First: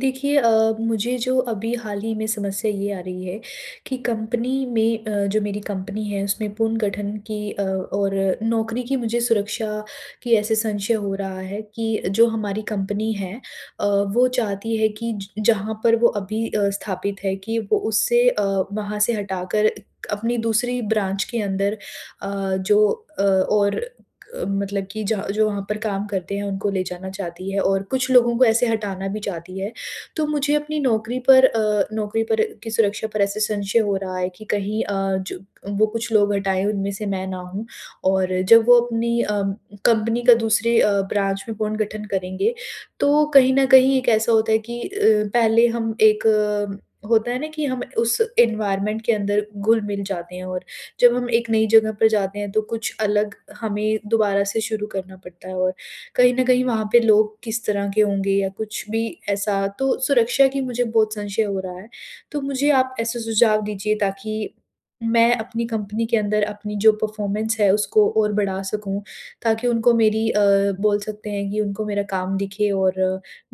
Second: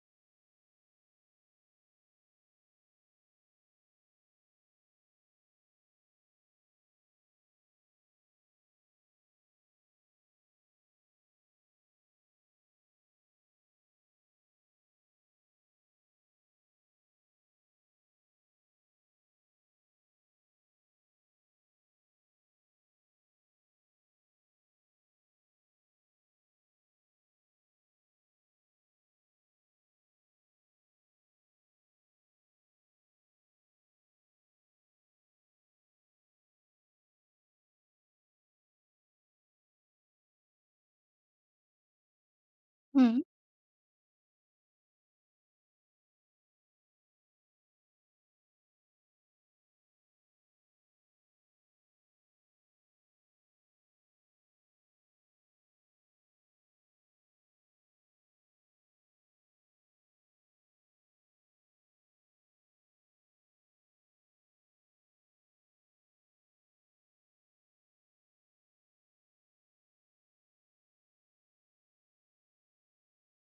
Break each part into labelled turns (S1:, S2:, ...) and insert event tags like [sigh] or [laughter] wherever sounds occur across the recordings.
S1: देखिए अ, मुझे जो अभी हाल ही में समस्या ये आ रही है कि कंपनी में अ, जो मेरी कंपनी है, उसमें पुनर्गठन की अ, और नौकरी की मुझे सुरक्षा की ऐसे संशय हो रहा है कि जो हमारी कंपनी है अ, वो चाहती है कि ज जहाँ पर वो अभी अ, स्थापित है कि उ उससे अ, वहाँ से हटाकर एक अपनी दूसरी ब्रांच के अंदर अ, जो अ, और अ, मतलब कि ज जो वहाँ पर काम करते हैं, उनको ले जाना चाहती है और कुछ लोगों को ऐसे हटाना भी चाहती है। तो मुझे अपनी नौकरी पर अ, नौकरी पर की सुरक्षा पर ऐसे संशय हो रहा है कि कहीं अ, जब वो कुछ लोग हटाएँ, उनमें से मैं ना हूँ और जब वो अपनी अम कंपनी का दूसरे अ, ब्रांच में पुर्नगठन करेंगे,
S2: हुँ।
S1: तो कहीं न कहीं एक ऐसा होता है कि अ, पहले हम एक होता है ना, कि हम उस एनवायरनमेंट के अंदर घुल-मिल जाते हैं और जब हम एक नई जगह पर जाते हैं, तो कुछ अलग हमें दोबारा से शुरू करना पड़ता है और कहीं न कहीं, वहाँ पे लोग किस तरह के होंगे या कुछ भी ऐसा, तो सुरक्षा की मुझे बहुत संशय हो रहा है। तो मुझे आप ऐसे सुझाव दीजिए, ताकि, मैं अपनी कंपनी के अंदर अपनी जो परफ़ॉर्मेंस है, उसको और बढ़ा सकूँ, ताकि उनको मेरी अ, बोल सकते हैं कि उनको मेरा काम दिखे और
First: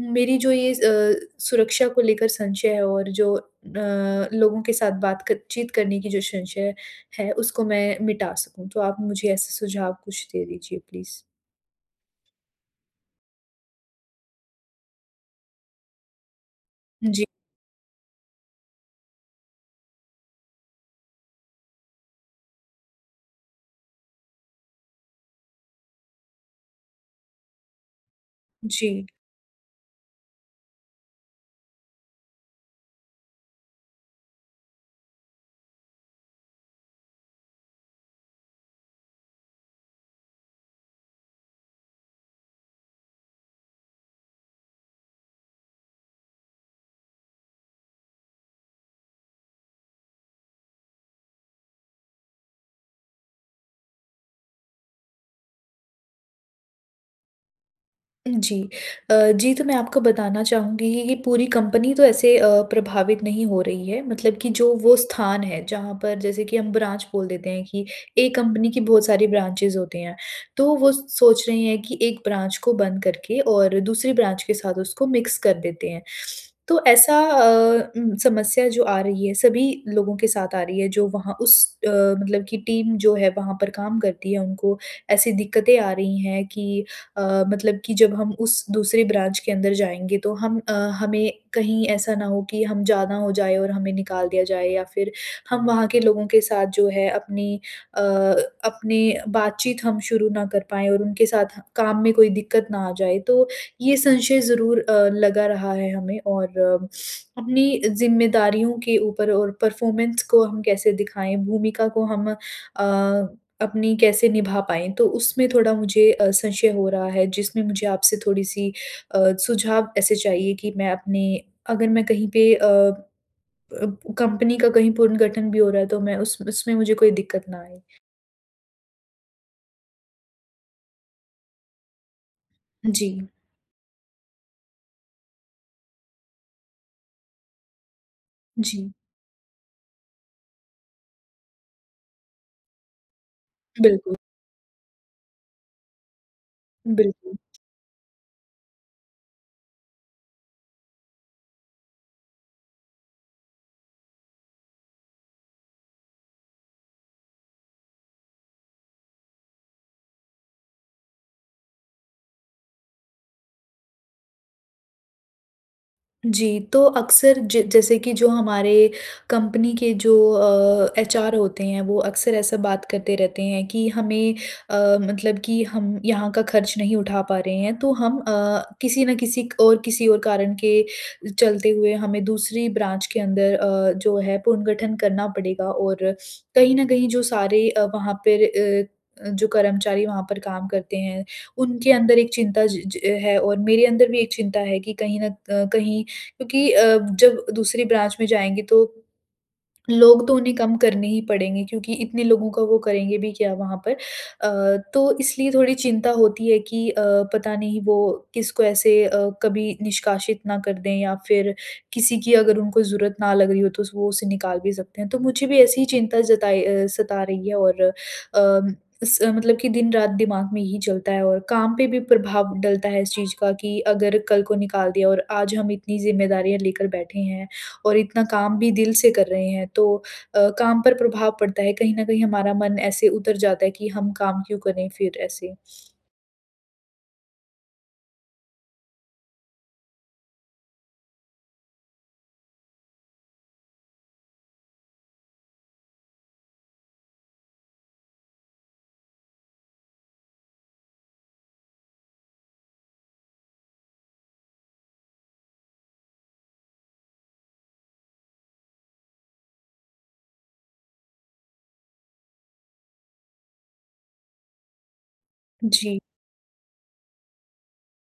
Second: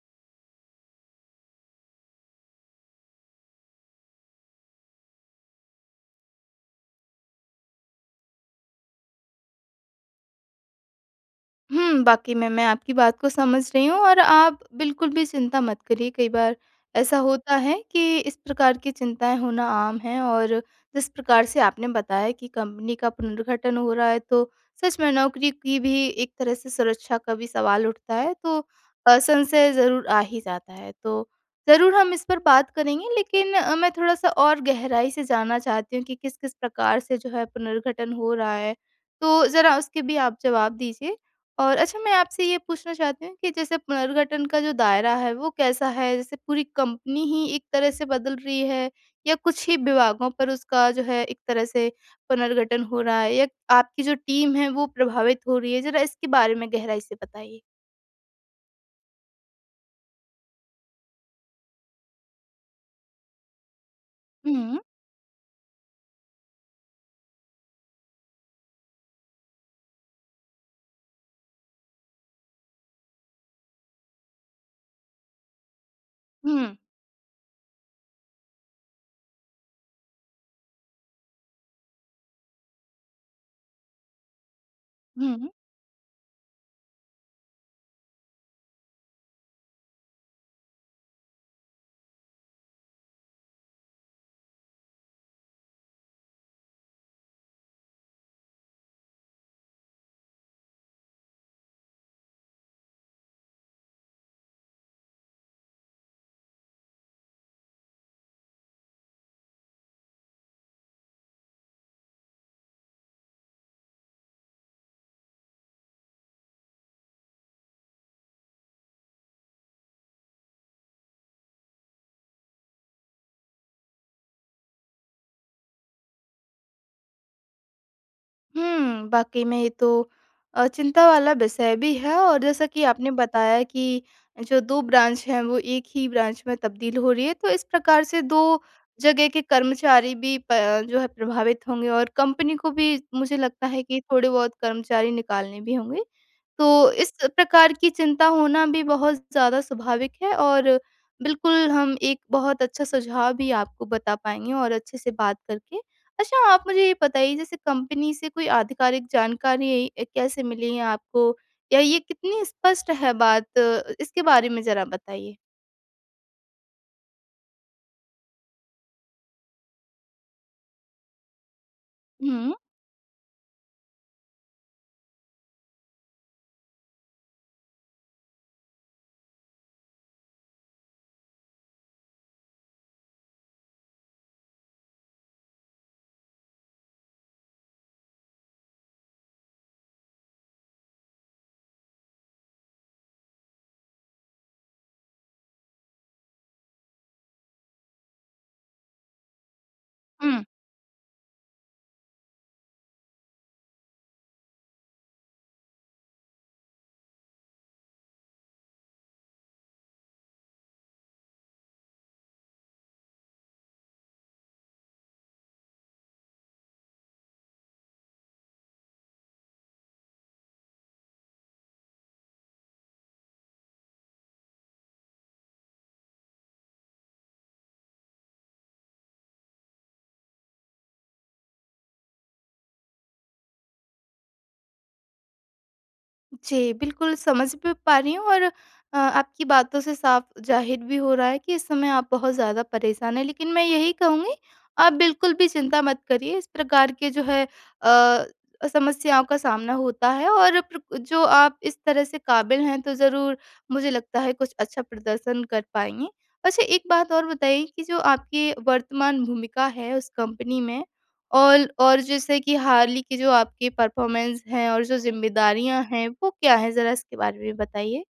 S1: मेरी जो ये अ, सुरक्षा को लेकर संशय है और जो अ, लोगों के साथ बात क चीत करने की जो संशय है, उसको मैं मिटा सकूँ। तो आप मुझे ऐसे सुझाव कुछ दे दीजिए प्लीज़।
S2: हुँ, वाक़ई में मैं आपकी बात को समझ रही हूँ और आप बिल्कुल भी चिंता मत करिए। कई बार
S1: हाँ
S2: ऐसा
S1: जी।
S2: होता है कि इस प्रकार की चिंताएँ होना आम है और जिस प्रकार से आपने बताया कि कंपनी का पुनर्गठन हो रहा है तो सच में नौकरी की भी एक तरह से सुरक्षा का भी सवाल उठता है तो
S1: जी।
S2: अ, संशय ज़रूर आ ही जाता है। तो ज़रूर हम इस पर बात करेंगे लेकिन अ, मैं थोड़ा-सा और गहराई से जानना चाहती हूँ कि किस-किस प्रकार से जो है पुनर्गठन हो रहा है तो ज़रा उसके भी आप जवाब दीजिए? और अच्छा मैं आपसे ये पूछना चाहती हूँ कि जैसे पुनर्गठन का जो दायरा है वो कैसा है? जैसे पूरी कंपनी ही एक तरह से बदल रही है या कुछ ही विभागों पर उसका जो है एक तरह से पुनर्गठन हो रहा है या आपकी जो टीम है वो प्रभावित हो रही है? ज़रा इसके बारे में गहराई से बताइए?
S1: जी। अ, जी तो मैं आपको बताना चाहूँगी कि कि पूरी कंपनी तो ऐसे अ, प्रभावित नहीं हो रही है मतलब कि जो
S2: हुँ।
S1: वो स्थान है जहाँ पर जैसे कि हम ब्रांच बोल देते हैं कि एक कंपनी की बहुत सारी ब्रांचेस होते हैं। तो वो सोच रही हैं कि 1 ब्रांच को बंद करके और दूसरी ब्रांच के साथ उसको मिक्स कर देते हैं। [sniffs]
S2: हुँ।
S1: तो ऐसा अ, उम, समस्या जो आ रही है सभी लोगों के साथ आ रही है जो वहाँ उस अ, मतलब कि टीम जो है वहाँ पर काम करती है। उनको ऐसी
S2: हुँ।
S1: दिक़्क़तें आ रही हैं कि अ, मतलब कि जब हम उस दूसरी ब्रांच के अंदर जाएँगे तो हम अ, हमें कहीं ऐसा ना हो कि हम ज़्यादा हो जाए और हमें निकाल दिया जाए या फ़िर हम वहाँ के लोगों के साथ जो है अपनी अ, अपनी बातचीत हम शुरू ना कर पाएँ और उनके साथ काम में कोई दिक़्क़त ना आ जाए। तो ये संशय ज़रूर अ, लगा रहा है हमें और [sniffs] अपनी ज़िम्मेदारियों के ऊपर और परफॉर्मेंस को हम कैसे दिखाएँ? भूमिका को हम अ अपनी कैसे निभा पाएँ? तो उसमें थोड़ा मुझे अ, संशय हो रहा है जिसमें मुझे आपसे थोड़ी-सी अ, सुझाव ऐसे चाहिए कि मैं अपनी अगर मैं कहीं पे अ, अ, कंपनी का कहीं पुनर्गठन भी हो रहा है तो मैं उस उसमें मुझे कोई दिक़्क़त ना आए।
S2: हुँ, वाक़ई में ये तो अ, चिंता वाला विषय भी है और जैसा कि आपने
S1: जी।
S2: बताया कि जो 2 ब्रांच हैं वो 1 ही ब्रांच में तब्दील हो रही हैं। तो इस प्रकार से 2
S1: जी।
S2: जगह के कर्मचारी भी प जो हैं प्रभावित होंगे और कंपनी को भी मुझे लगता है कि
S1: बिल्कुल।
S2: थोड़े बहुत कर्मचारी निकालने भी होंगे। तो इस
S1: बिल्कुल।
S2: प्रकार की चिंता होना भी बहुत ज़्यादा स्वाभाविक है और बिल्कुल हम एक बहुत अच्छा सुझाव भी आपको बता पाएँगे और अच्छे से बात करके। अच्छा आप मुझे ये बताइए जैसे कंपनी से कोई आधिकारिक जानकारी कैसे मिली है आपको या ये कितनी स्पष्ट है बात। इसके बारे में ज़रा बताइए?
S1: जी, तो अक्सर ज जैसे कि जो हमारे कंपनी के जो अ, एचअर होते हैं वो अक्सर
S2: हुँ।
S1: ऐसा बात करते रहते हैं कि हमें अ, मतलब कि हम यहाँ का खर्च नहीं उठा पा रहे हैं तो हम अ, किसी न किसी क और किसी और कारण के चलते हुए हमें दूसरी ब्रांच के अंदर अ, जो है पुनर्गठन करना पड़ेगा। और कहीं न कहीं जो सारे अ, वहाँ पर अ अ, जो कर्मचारी वहाँ पर काम करते हैं उनके अंदर एक चिंता ज ज है। और मेरे अंदर भी एक चिंता है कि कहीं न अ, कहीं क्योंकि अ, जब दूसरी ब्रांच में जाएँगे तो लोग तो
S2: हुँ।
S1: उन्हें कम करने ही पड़ेंगे क्योंकि इतने लोगों का वो करेंगे भी क्या वहाँ पर। अ, तो इसलिए थोड़ी चिंता होती है कि अ, पता नहीं वो किसको ऐसे अ, कभी निष्कासित ना कर दें या फ़िर किसी की अगर उनको ज़रूरत ना लग रही हो तो वो उसे निकाल भी सकते हैं। तो मुझे भी ऐसी ही चिंता जताई अ, सता रही है और अ, स मतलब कि दिन-रात दिमाग में ये ही चलता है। और काम पे भी प्रभाव डलता है इस चीज़ का कि अगर कल को निकाल दिया और आज हम इतनी ज़िम्मेदारियाँ लेकर बैठे हैं और इतना काम भी दिल से कर रहे हैं तो अ, काम पर प्रभाव पड़ता है। कहीं न कहीं हमारा मन ऐसे उतर जाता है कि हम काम क्यों करें फ़िर ऐसे?
S2: जी, बिल्कुल समझ भी पा रही हूँ और अ, आपकी बातों से साफ ज़ाहिर भी हो रहा है कि इस समय आप बहुत ज़्यादा परेशान हैं। लेकिन मैं यही कहूँगी, आप बिल्कुल भी चिंता मत करिए इस प्रकार के जो है अ, समस्याओं का सामना होता है, और प्र जो आप इस तरह से काबिल हैं तो ज़रूर मुझे लगता है कुछ अच्छा प्रदर्शन कर पाएँगी। अच्छा एक बात और बताइए कि जो आपकी वर्तमान भूमिका है उस कंपनी में और और जैसे कि हाल ही की जो आपकी परफ़ॉर्मेंस है और जो ज़िम्मेदारियाँ
S1: जी।
S2: हैं वो क्या है? ज़रा इसके बारे में बताइए।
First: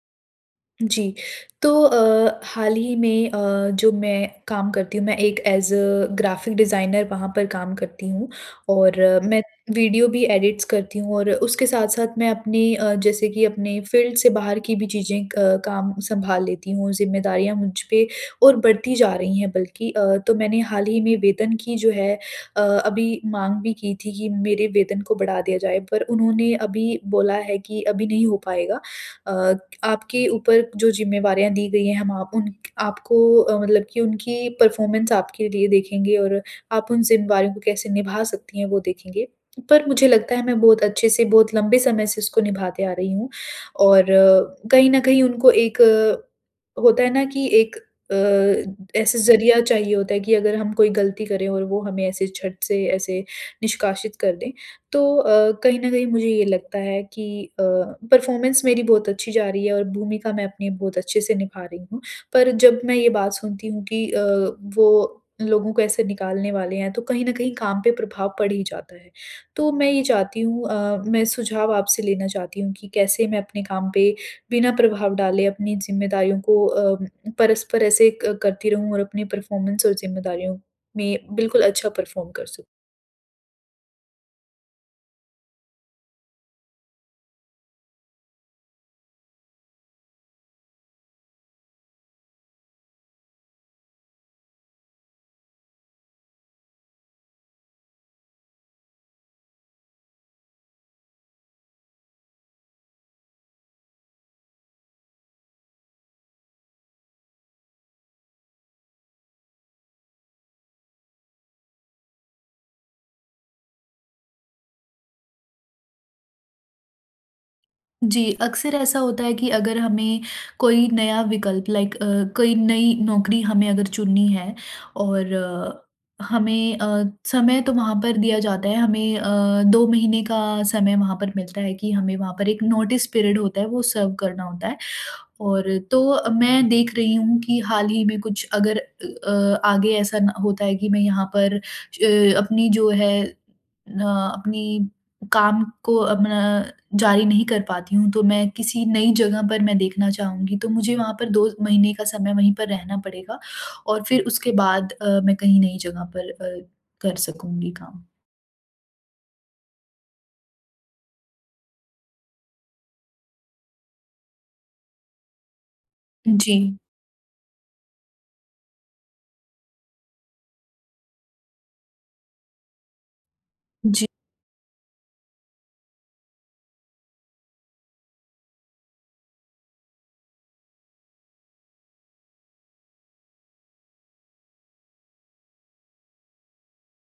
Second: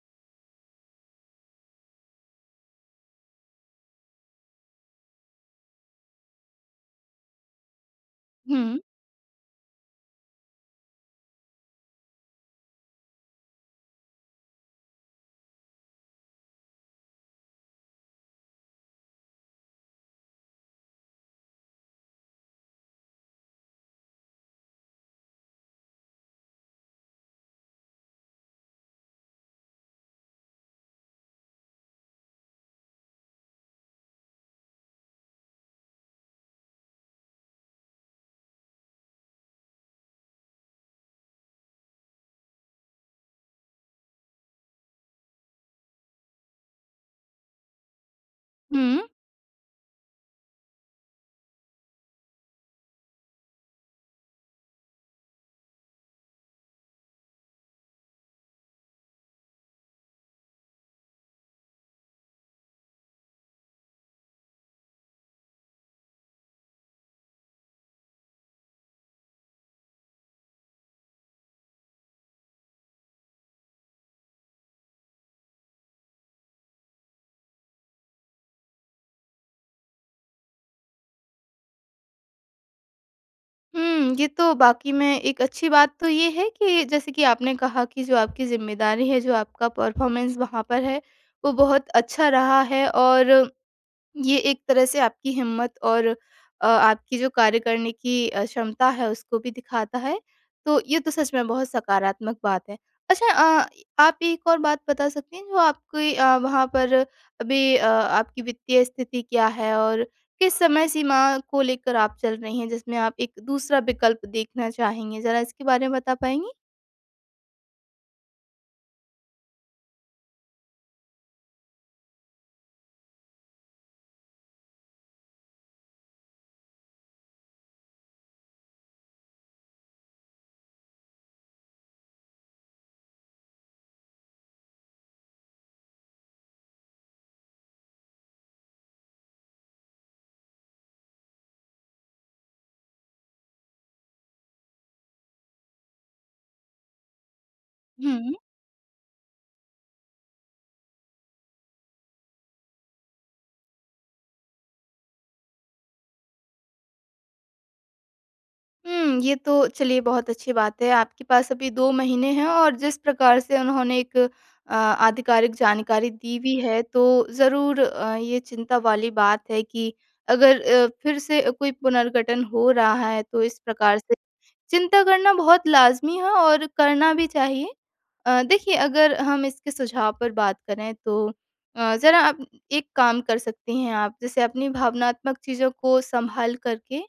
S1: जी, तो अ, हाल ही में अ, जो मैं काम करती हूँ मैं एक एज़ अ ग्राफिक डिज़ाइनर वहाँ पर काम करती हूँ।
S2: हुँ।
S1: और मैं वीडियो भी एडिट्स करती हूँ और उसके साथ-साथ मैं अपनी अ, जैसे कि अपने फ़ील्ड से बाहर की भी चीज़ें अ, काम संभाल लेती हूँ। ज़िम्मेदारियाँ मुझ पे और बढ़ती जा रही हैं बल्कि अ, तो मैंने हाल ही में वेतन की जो है अ, अभी माँग भी की थी कि मेरे वेतन को बढ़ा दिया जाए पर उन्होंने अभी बोला है कि अभी नहीं हो पाएगा। अ, आपके ऊपर जो ज़िम्मेवारियाँ दी गई हैं हम आप उन्क आपको अ, मतलब की उनकी परफ़ॉर्मेंस आपके लिए देखेंगे और आप उन ज़िम्मेदारियों को कैसे निभा सकती हैं वो देखेंगे। पर मुझे लगता है मैं बहुत अच्छे से बहुत लंबे समय से इसको निभाते आ रही हूँ और कहीं न कहीं उनको एक अ, होता है ना? कि एक अ,
S2: हुँ।
S1: ऐसा ज़रिया चाहिए होता है कि अगर हम कोई गलती करें और वो हमें ऐसे छट से ऐसे निष्कासित कर दें। तो अ, कहीं न कहीं मुझे ये लगता है कि अ, परफ़ॉर्मेंस मेरी बहुत अच्छी जा रही है और भूमिका मैं अपनी बहुत अच्छे से निभा रही हूँ। पर जब मैं ये बात सुनती हूँ कि अ, वो लोगों को ऐसे निकालने वाले हैं तो कहीं न कहीं काम पे प्रभाव पड़ ही जाता है। तो मैं ये चाहती हूँ अ, मैं सुझाव आपसे लेना चाहती हूँ कि कैसे मैं अपने काम पे बिना प्रभाव डाले अपनी ज़िम्मेदारियों को अ, परस्पर ऐसे करती रहूँ और अपनी परफ़ॉर्मेंस और ज़िम्मेदारियों में बिल्कुल अच्छा परफ़ॉर्म कर सकूँ।
S2: हुँ, ये तो वाकई में एक अच्छी बात तो ये है कि जैसे कि आपने कहा कि जो आपकी ज़िम्मेदारी है, जो आपका परफ़ॉर्मेंस वहाँ पर है, वो बहुत अच्छा रहा है और ये एक तरह से आपकी हिम्मत और अ, आपकी जो कार्य करने की अ, क्षमता है, उसको भी दिखाता है, तो ये तो सच में बहुत सकारात्मक बात है। अच्छा अ, आप एक और बात बता सकती हैं, जो आपकी अ, वहाँ पर अभी अ, आपकी वित्तीय स्थिति क्या है और किस समय सीमा को लेकर आप चल रही हैं, जिसमें आप एक दूसरा विकल्प देखना चाहेंगे? ज़रा इसके बारे में बता पाएँगी?
S1: जी, अक्सर ऐसा होता है कि अगर हमें कोई नया विकल्प लाइक अ, कोई नई नौकरी हमें अगर चुननी है और हमें अ, समय तो वहाँ पर दिया जाता है, हमें अ, 2 महीने का समय वहाँ पर मिलता है कि हमें वहाँ पर एक नोटिस पीरियड होता है, वो सर्व करना होता है और तो अ, मैं देख रही हूँ कि हाल ही में कुछ अगर अ अ, आगे ऐसा न होता है कि मैं यहाँ पर अ, अपनी जो है न अपनी काम को अपना जारी नहीं कर पाती हूँ, तो
S2: हुँ।
S1: मैं किसी नई जगह पर मैं देखना चाहूँगी। तो मुझे वहाँ पर 2 महीने का समय वहीं पर रहना पड़ेगा और फिर उसके बाद अ, मैं कहीं नई जगह पर अ, कर सकूँगी काम।
S2: हुँ, ये तो चलिए बहुत अच्छी बात है आपके पास अभी 2 महीने हैं और जिस प्रकार से उन्होंने एक अ, आधिकारिक जानकारी दी भी
S1: जी।
S2: है, तो ज़रूर अ, ये चिंता वाली बात है कि अगर अ, फिर से अ, कोई पुनर्गठन हो रहा है तो इस प्रकार
S1: जी।
S2: से चिंता करना बहुत लाज़मी है और करना भी चाहिए। अ, देखिए अगर हम इसके सुझाव पर बात करें तो अ, ज़रा आप एक काम कर सकती हैं आप जैसे अपनी भावनात्मक चीज़ों को सँभाल कर के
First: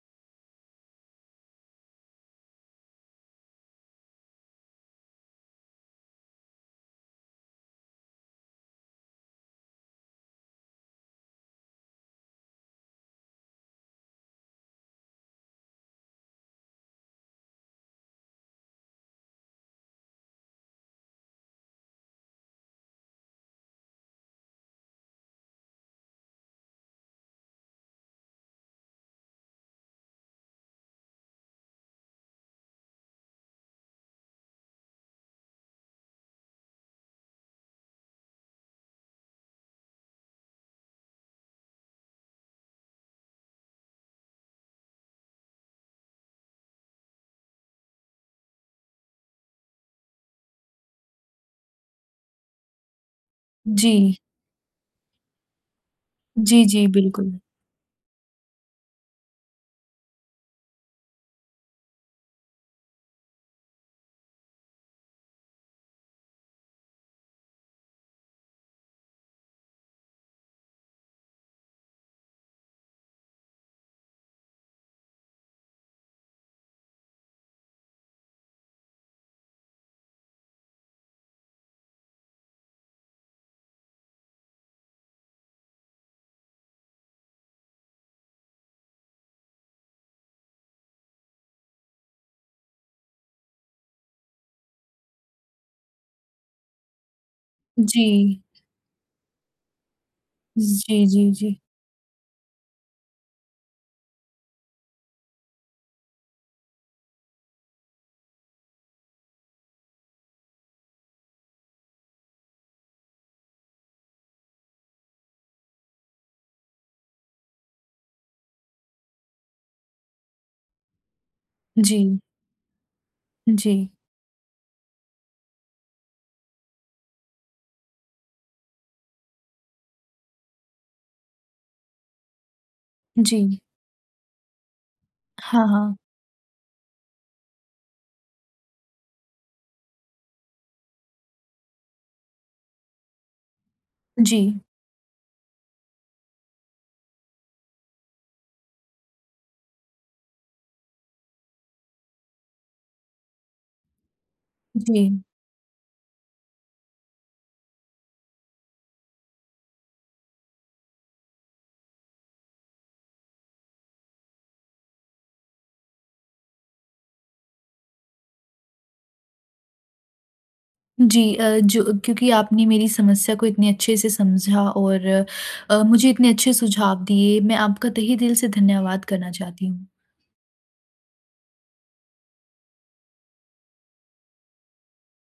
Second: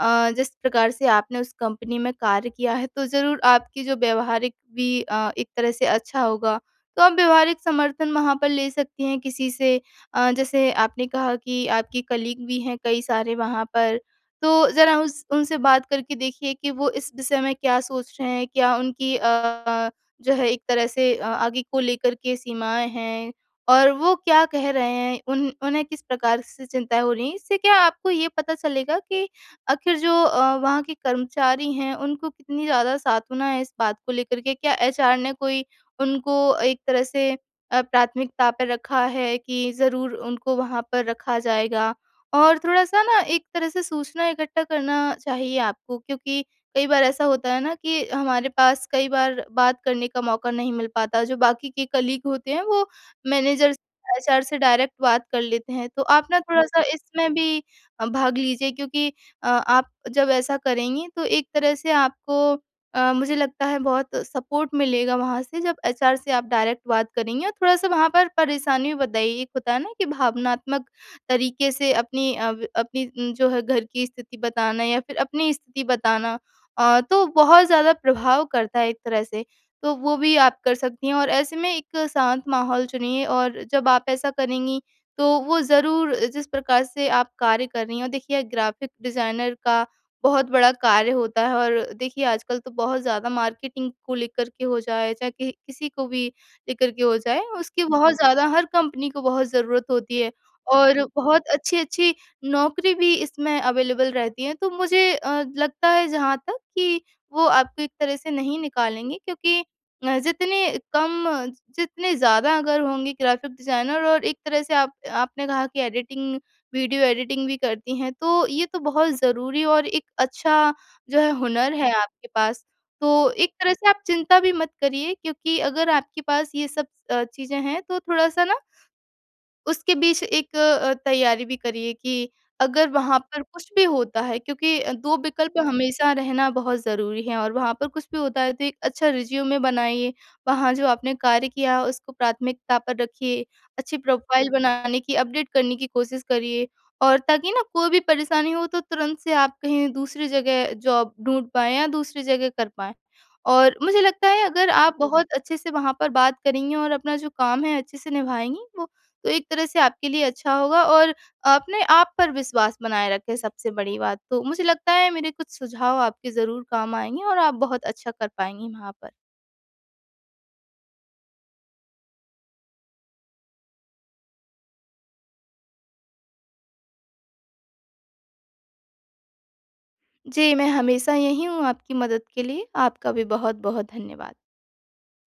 S2: अ, जिस प्रकार से आपने उस कंपनी में कार्य किया है तो ज़रूर आपकी जो व्यावहारिक भी अ, एक तरह से अच्छा होगा। तो आप व्यावहारिक समर्थन वहाँ पर ले सकती हैं किसी से अ, जैसे आपने कहा कि आपके कलीग भी हैं कई सारे वहाँ पर, तो ज़रा उस उनसे बात करके देखिए कि वो इस विषय में क्या सोच रहे हैं? क्या उनकी अ अ, जो है एक तरह से अ, आगे को लेकर के सीमाएँ हैं? और वो क्या कह रहे हैं उन उन्हें किस प्रकार से चिंताएँ हो रही हैं? इससे क्या आपको ये पता चलेगा कि आख़िर जो अ, वहाँ के कर्मचारी हैं, उनको कितनी ज़्यादा सांत्वना है इस बात को लेकर के क्या एचआर ने कोई उनको एक तरह से अ, प्राथमिकता पे रखा है कि ज़रूर उनको वहाँ पर रखा जाएगा। और थोड़ा-सा ना एक तरह से सूचना इकट्ठा करना चाहिए आपको क्योंकि कई बार ऐसा होता है ना कि हमारे पास कई बार बात करने का मौका नहीं मिल पाता जो बाकी के कलीग होते हैं वो मैनेजर
S1: जी।
S2: एचआर से डायरेक्ट बात कर लेते हैं। तो आप ना
S1: जी,
S2: थोड़ा-सा
S1: जी।
S2: इसमें
S1: बिल्कुल।
S2: भी अ, भाग लीजिए क्योंकि अ, आप जब ऐसा करेंगी तो एक तरह से आपको अ, मुझे लगता है बहुत सपोर्ट मिलेगा वहाँ से जब एचआर से आप डायरेक्ट बात करेंगी और थोड़ा-सा वहाँ पर परेशानी बताइए एक होता है ना, कि भावनात्मक तरीके से अपनी अ, अपनी जो है घर की स्थिति बताना या फिर अपनी स्थिति बताना अ, तो बहुत ज़्यादा प्रभाव करता है एक तरह से। तो वो भी आप कर सकती हैं और ऐसे में एक शांत माहौल चुनिए और जब आप ऐसा करेंगी तो वो ज़रूर जिस प्रकार से आप कार्य कर रही हैं और देखिए ग्राफ़िक डिज़ाइनर का बहुत बड़ा कार्य होता है और देखिए आजकल तो बहुत ज़्यादा मार्केटिंग को लेकर के हो जाए, चाहे किह किसी को भी लेकर के हो जाए उसकी बहुत
S1: जी।
S2: ज़्यादा हर कंपनी को बहुत ज़रूरत होती है। और
S1: जी, जी,
S2: बहुत
S1: जी।
S2: अच्छी-अच्छी नौकरी भी इसमें अवेलेबल रहती है तो मुझे अ, लगता है जहाँ तक कि वो आपको एक तरह से नहीं निकालेंगे क्योंकि अ, जितने कम जितने ज़्यादा अगर होंगे ग्राफ़िक डिज़ाइनर और एक तरह से आप आपने कहा कि एडिटिंग, वीडियो एडिटिंग भी करती हैं तो ये तो बहुत ज़रूरी और एक अच्छा जो है हुनर है
S1: जी।
S2: आपके पास। तो एक तरह से
S1: जी।
S2: आप चिंता भी मत करिए क्योंकि अगर आपके पास ये सब अ, चीज़ें हैं तो थोड़ा-सा ना, उसके बीच एक अ, तैयारी भी करिए कि अगर वहाँ पर
S1: जी।
S2: कुछ भी होता है क्योंकि अ, 2 विकल्प
S1: हाँ, हाँ।
S2: हमेशा रहना बहुत ज़रूरी है और वहाँ पर कुछ भी होता है तो एक अच्छा रिज़्यूमे बनाइए। वहाँ जो आपने कार्य किया उसको प्राथमिकता पर रखिए, अच्छी प्रोफ़ाइल
S1: जी।
S2: बनाने की अपडेट करने की कोशिश करिए और ताकि ना कोई भी परेशानी हो तो तुरंत से आप कहीं दूसरी जगह जॉब ढूँढ़ पाएँ या दूसरी जगह कर पाएँ। और मुझे लगता है अगर आप
S1: जी।
S2: बहुत अच्छे से वहाँ पर बात करेंगी और अपना जो काम है अच्छे से निभाएँगी वो, तो एक तरह से आपके लिए अच्छा होगा और अपने आप पर विश्वास बनाए रखें सबसे बड़ी बात तो। मुझे लगता है मेरे कुछ सुझाव आपके ज़रूर काम आएँगे और आप बहुत अच्छा कर पाएँगी वहाँ पर।
S1: जी। अ, जो क्योंकि आपने मेरी समस्या को इतने अच्छे से समझा और अ, मुझे इतने अच्छे सुझाव दिए मैं आपका तहे दिल से धन्यवाद करना चाहती हूँ।
S2: जी, मैं हमेशा यही हूँ आपकी मदद के लिए आपका भी बहुत-बहुत धन्यवाद।